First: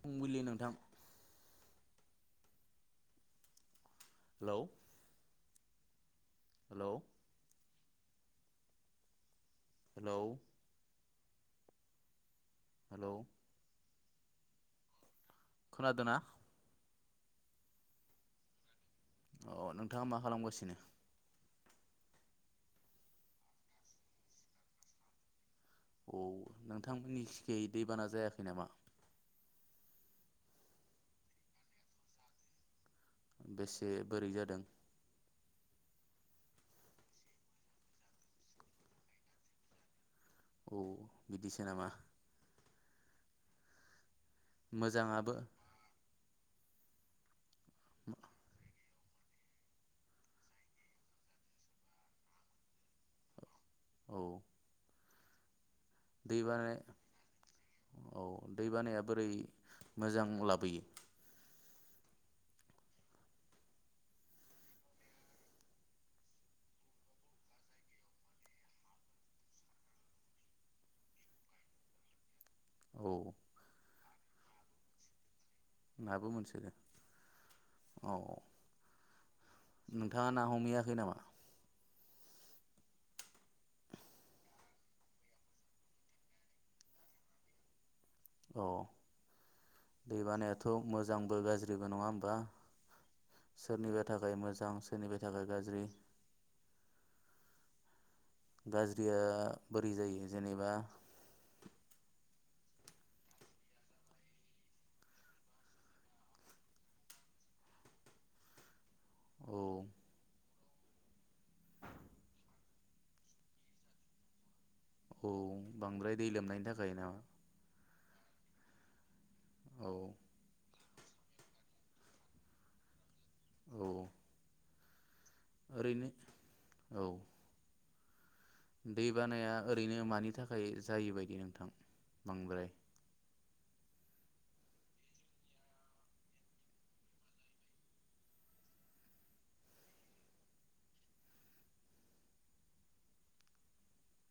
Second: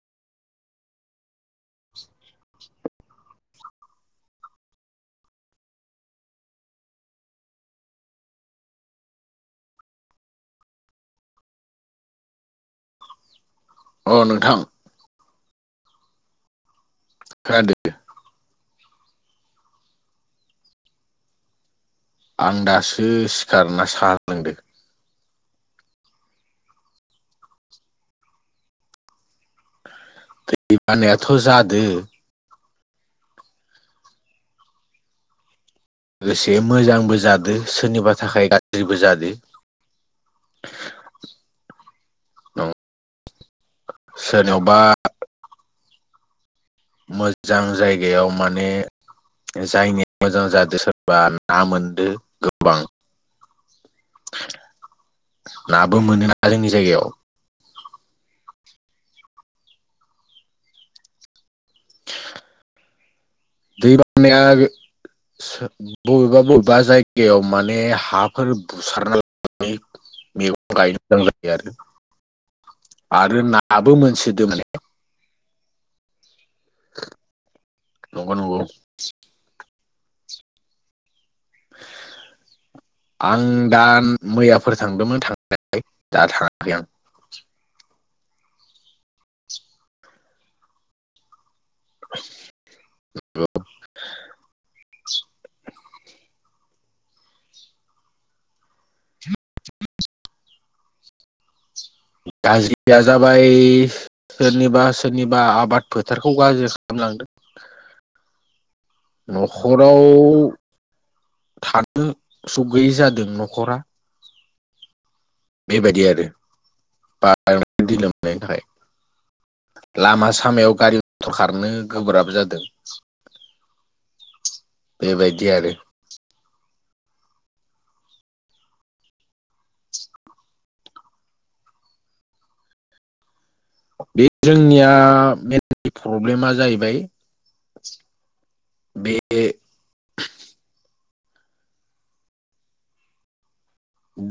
फुंबिलि नोंथां [unintelligible] hello. Hello. Hello hello. अ नोंथां खोनादोना खोनादो अ नोंथाङा मा खालामगासिनो? आं दासो सिखारना साहा लोंदों औ नोंथांमोननि थिंजाय दैबाना जायाखै नामा दै बानायाथ जादो बेसे बोरै जादों। लोगोसे मोजांबो जादो सोरनिबा थाखाय गाज्रिबो जादो औ बिदिसो नामा? सोरनियावबा मोजाङाबो मोजां जायगायाव माने जायनि मोजां जादो सोरबा ना मोनदो गोबां औ [unintelligible] [unintelligible] नाबो मोनो दै ना जोंनि बानाया जायगायाव औ दै बानाया बोरै मोजां लाबोयो? [unintelligible] दै बाननाया बबेबा बबेबा जायगायाव माने हाफोर बुसारनानै मैगं गायनो मोजां जायो आरो औ आरो नाबो मोन सोदो [inaudible] माने नाबो मोनसो नंगौ-नंगौ नोंथाङा ना हमैयाखै नामा आं दा मैयाफोर थांदोंमोन थांनाया दा थाङाखै आं। अ दैबानायाथ' मोजांबो गाज्रि बो नङा होमबा सोरनिबा थाखाय मोजां सोरनिबा थाखाय गाज्रि गाज्रिया बोरै जायो जेनेबा? गाज्रिया जाबाय सोरनिबा सोरनिबा आबाद फोथारखौ गाज्रि खालामलांदों। औ न'खराव थानो सुग गैयै जादों न'खरा। औ बेबायदि बांद्राय आरो दै लोमनायनि थाखाय नामा? बांद्राय दै लोमनायनि थाखाय औ लामा सामायाव गारि मथर खारनो गोब्राब जादों। औ बेबायायदि आरो। ओरैनो औ दै बानाया ओरैनो मानि थाखाय जायो बायदि नोंथां बांद्राय बे जोंनिया मेन प्रब्लेमा जाहैबाय बे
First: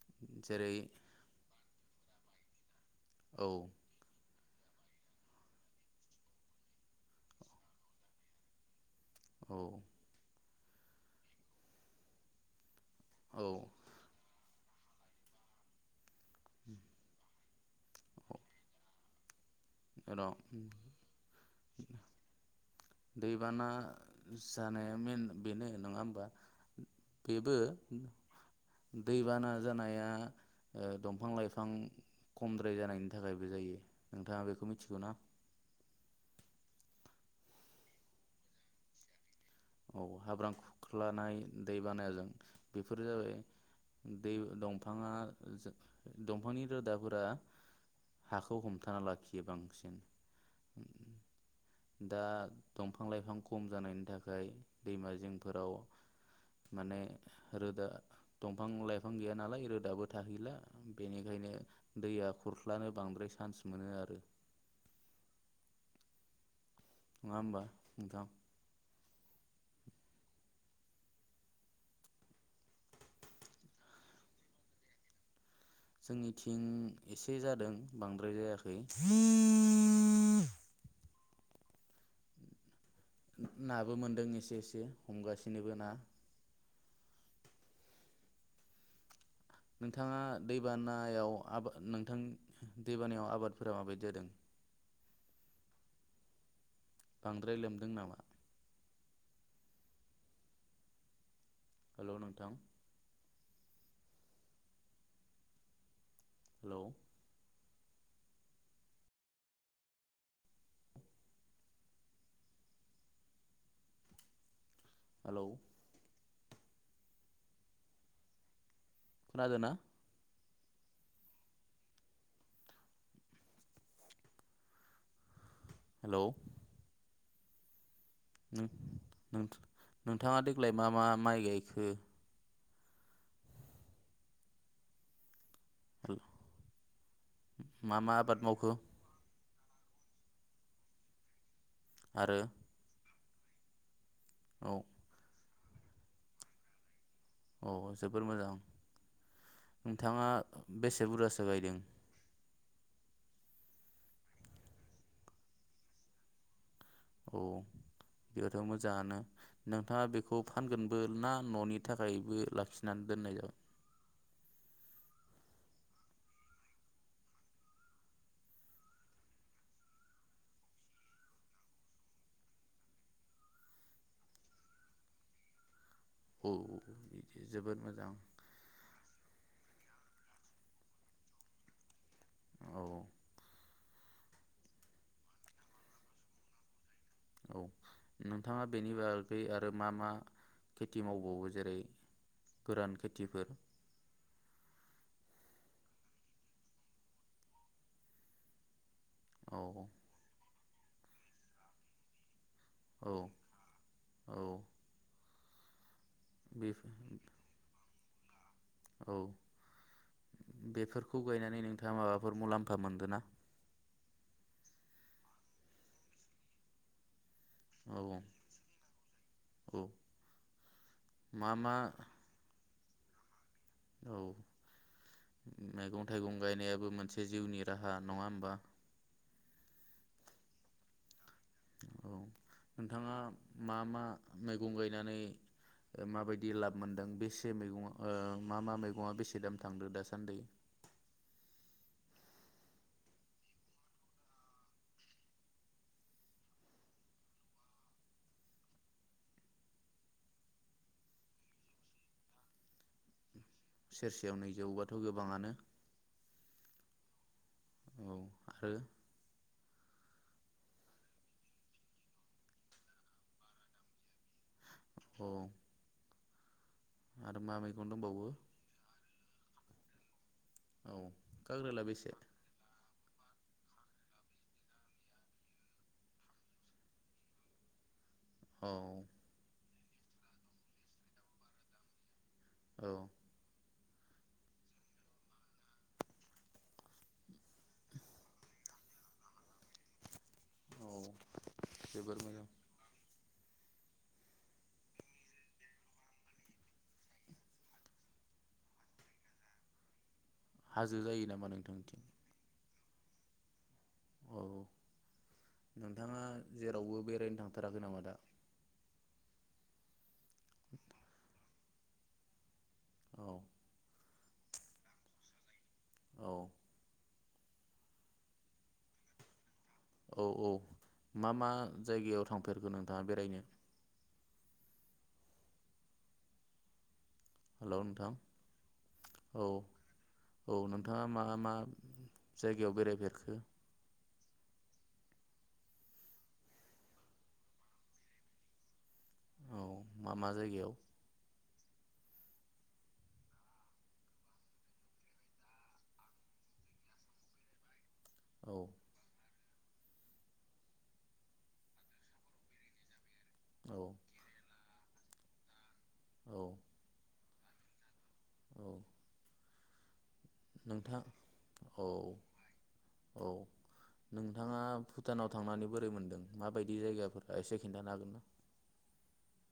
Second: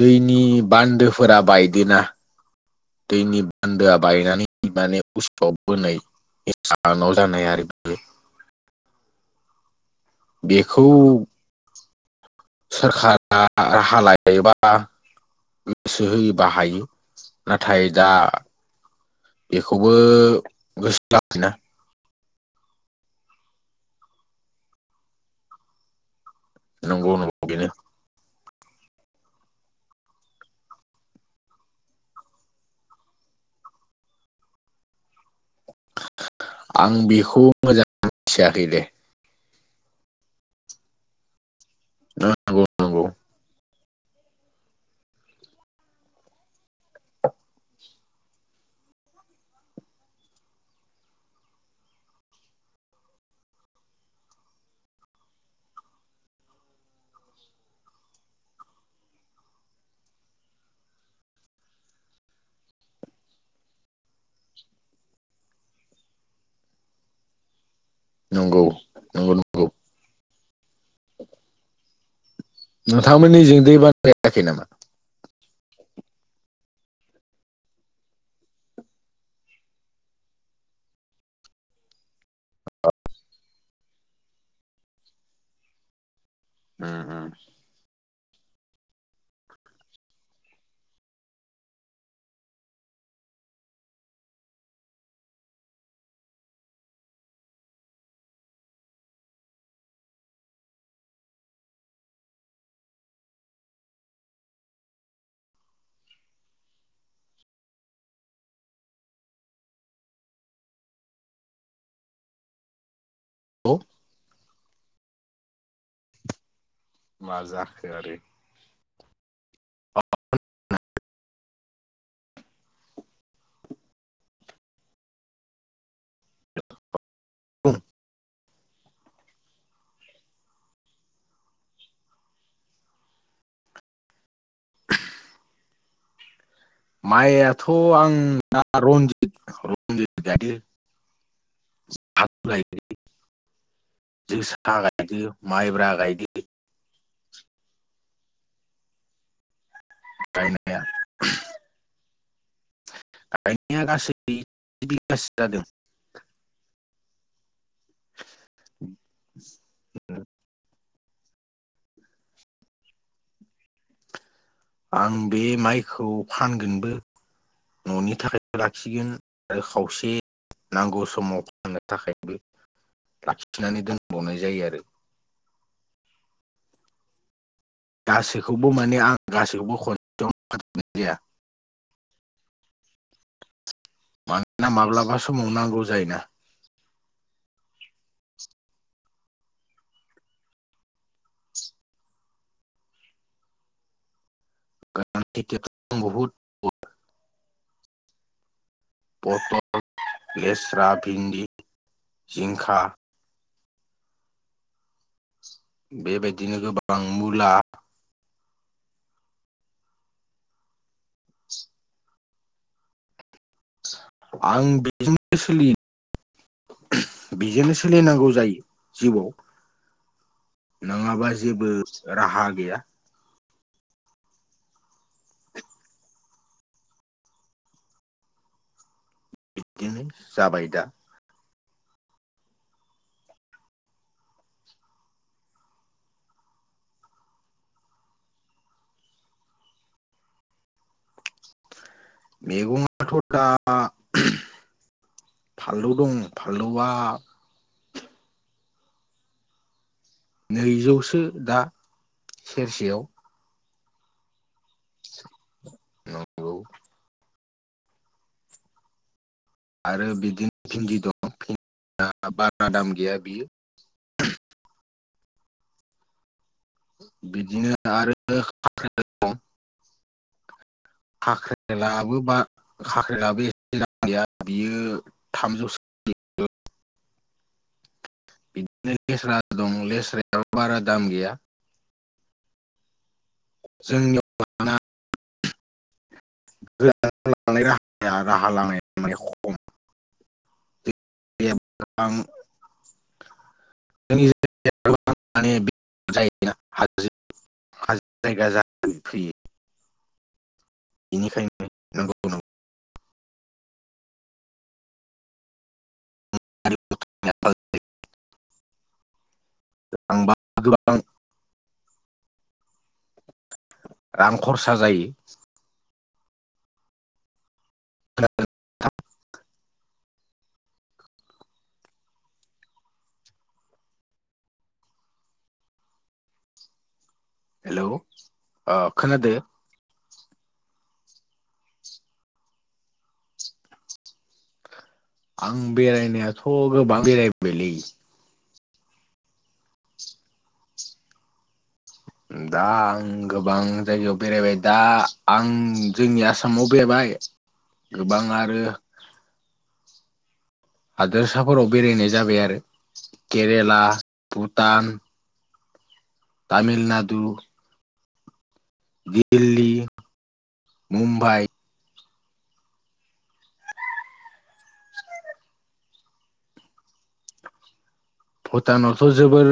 दैनि जेरै बान्दोफोरा बाय दिना दैनि औ बान्दोआ बायनानै [unintelligible] औ। बेखौ सोरखारा औ राहा लायोबा आ गोसो होयोबा हायो नाथाय दा बेखौबो र' गोसो लाखिना दैबाना जानाया मेन बेनो नङा होमबा। नंगौ नंगौ बेबो बेनो। दैबाना जानाया ओ दंफां लाइफां खमद्राय जानायनि थाखायबो जायो नोंथाङा बे मिथिगौ ना? आं बेखौ मोजां मिथियाखै दे। औ हाब्रां खुरख्लानाय दै बानायाजों नंगौ नंगौ बेफोरो जाबाय दै दंफाङा दंफांनि रोदाफोरा हाखौ हमथाना लाखियो बांसिन दा दंफां लाइफां खम जानायनि थाखाय दैमा जिंफोराव माने रोदा दंफां लाइफां गैया नालाय रोदाबो थाहैला बेनिखायनो दैया खुरख्लानो बांद्राय चान्स मोनो आरो। नङा होमबा नोंथां? नंगौ नंगौ नंगौ नोंथांमोननि जों दै बाना जायाखै नामा? जोंनिथिं एसे जादों बांद्राय जायाखै। नाबो मोनदों एसे एसे हमगासिनोबो ना। [unintelligible] नोंथाङा दैबानायाव नोंथां दैबानायाव आबादफोरा माबायदि जादों? बांद्राय लोमदों नामा? हेलौ नोंथां। हेलौ औ। हेलौ मा जाखो आरो खोनादोंना? [inaudible] हेलौ। [inaudible] नों नोंथां नोंथाङा देग्लाय मा मा माइ गायखो? [inaudible] माइआथ' मा मा आबाद आंना मावखो रन्जित। रन्जित गायो। आरो औ जोसा गायो, माइब्रा गायो। औ जोबोर मोजां। नोंथाङा गायनाया बेसे बुरजासो गायदों? गायनाया गासै ब्रै बिगासो जादों। औ बिदिबाथ' मोजांङानो नोंथांङा बेखौ फानगोन ना न'नि थाखायबो लाखिनि दोननाय जागोन। आं बे माइखौ फानगोनबो न'नि थाखायबो लाखिगोन आरो खावसे नांगौ समाव फाननो थाखायबो लाखिनानै दोनबावनाय जायो आरो। औ औ। गासैखौबो माने आं गासैखौबो [inaudible] औ मानोना माब्लाबा समाव नांगौ जायोना। औ नोंथाङा बेनि बागै आरो मा मा खेथि मावबावो जेरै- गोरान खेथिफोर? [unintelligible] औ फथल, लेस स्रा भिन्दि जिंखा। औ औ। बेबायदिनो बे गोबां मुला, औ बेफोरखौ गायनानै नोंथाङा माबाफोर मुलाम्फा मोनदोंना? आं बेजोंनो सोलियो। बेजोंनो औ सोलिनांगौ जायो जिउआव औ नङाबा मा जेबो मा राहा गैया। औ मैगं थाइगं गायनायाबो मोनसे जिउनि राहा नङा होमबा? बिदिनो जाबाय दा। औ नोंथाङा मा मा मैगं गायनानै माबायदि लाब मोनदों बेसे मैगं ओ मा मा मैगंआ बेसे दाम थांदो दासान्दि? मेगं आथ' दा फानलौ दं फानलौआ नैजौसो दा सेरसेयाव सेरसेयाव नै जौबाथ' गोबाङानो औ औ आरो आरो बिदि भिन्दि दं भिन्दिया बारा दाम गैया बियो अ। बिदिनो आरो दंबावो [unintelligible] [inaudible] औ हाख्रि काग्रेला बेसे लाबो बा खाख्रिलाबो [inaudible] गैया बियो थामजौसो [inaudible] औ [unintelligible] दं लेस्रायाबो बारा दाम गैया। औ जोंनि [unintelligible] [inaudible] राहा लामानाया माने खम औ जोबोर मोजां [unintelligible] [unintelligible] हाजो जायो नामा बेनिखायनो नोंथांनिथिं नंगौ औ नोंथाङा जेरावबो बेरायनो थांबा थांथाराखै नामा दा आंबा गोबां औ रां खरसा जायो औ [unintelligible] औ औ मा मा जायगायाव थांफेरखो नोंथाङा बेरायनो? हेल' हेलौ नोंथां ओ खोनादो? औ औ नोंथाङा मा मा जायगायाव बेरायफेरखो? आं बेरायनायाथ गोबां बेरायबोबायलै। औ मा मा जायगायाव दा आं गोबां जायगायाव बेरायबाय दा आं जोंनि आसामाव बेरायबाय। गोबां औ आरो हादोरसाफोराव बेरायनाय जाबाय आरो। केरेला, औ भुटान। औ तामिलनाडु औ दिल्ली नोंथां मुम्बाइ औ। औ नोंथाङा भुटानाव थांनानै बोरै मोनदों माबायदि जायगाफोरा एसे खिन्थानो हागोन ना? भुटानावथ' जोबोर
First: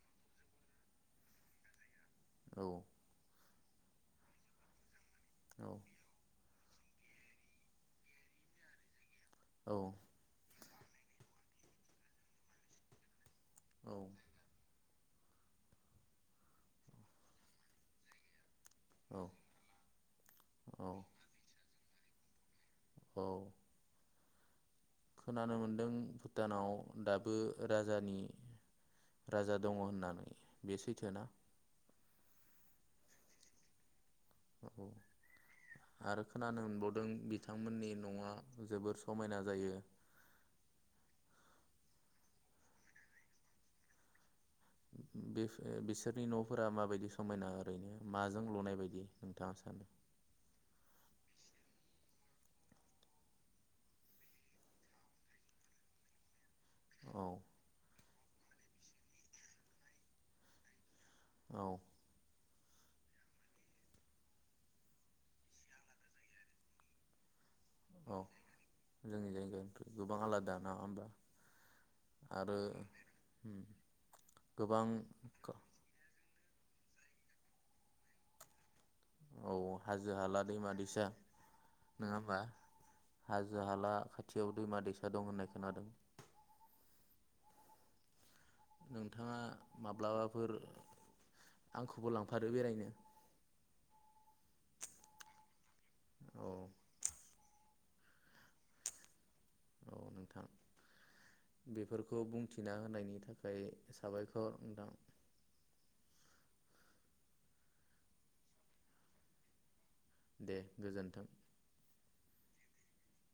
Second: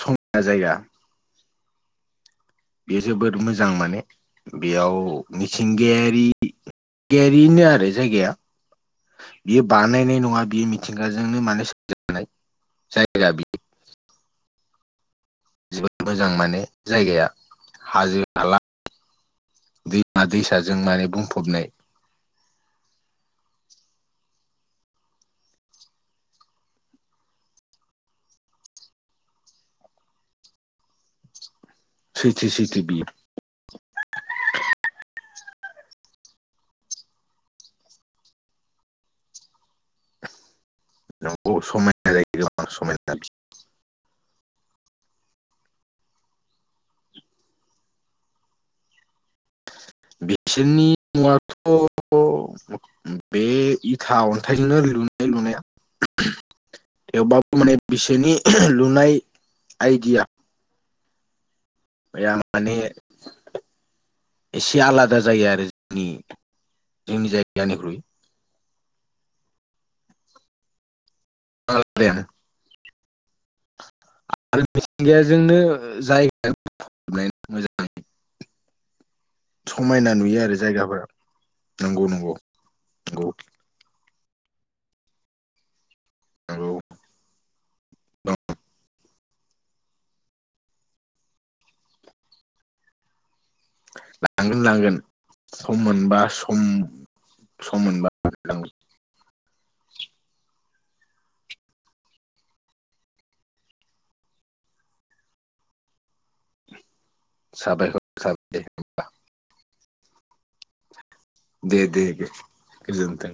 समायना जायगा। औ बे जोबोर मो जों माने बेयाव औ मिथिंगायारि [unintelligible] आरो जायगाया। बियो औ बानायनाय नङा बियो मिथ मिथिंगाजोंनो माने [unintelligible] जाय [unintelligible] औ जोबोद मोजां माने जायगाया हाजो-हाला औ दैमा दैसाजों औ माने बुंफबनाय औ। खोनानो मोनदों भुटानाव दाबो राजानि राजा दङ' होननानै बे सैथो ना? सैथो सैथो बियो। औ आरो खोनानो मोनबावदों बिथांमोननि न'आ जोबोर समायना जायो। नंगौ समायना जायो [unintelligible] बिफो बिसोरनि न'फोरा माबायदि समायना ओरैनो माजों लुनाय बायदि? नोंथाङा सानो? बिसोरनि [unintelligible] [unintelligible] बे इथा अन्थाइजोंनो लुनाय लुनाया औ याव बो माने बिसनि लुनाय आइडिया औ। माने एसे आलादा जायो आरो जोंनि जोंनि जायग निख्रुइ औ जोंनि जायगानिफ्राय गोबां आलादा नङा होमबा? आरो। होम [unintelligible] मिथिंगायाजोंनो जाय [unintelligible] औ समायना हाजो नुयो हाला आरो दैमा जायगाफोरा दैसा नंगौ नङा नंगौ होमबा नंगौ हाजो हाला खाथि? खाथियाव दैमा दैसा दं होननाय खोनादों। हेलौ नोंथाङा माब्लाबाफोर आंखौबो लांफादो बेरायनो लांगोन लांगोन सम मोनबा औ सम सम मोनबा लांगोन। औ नोंथां बेफोरखौ बुंथिना होनायनि थाखाय साबायखर नोंथां। साबायखर थाबाय होनबा। दे गोजोन्थों। दे दे दे गोजोनथों।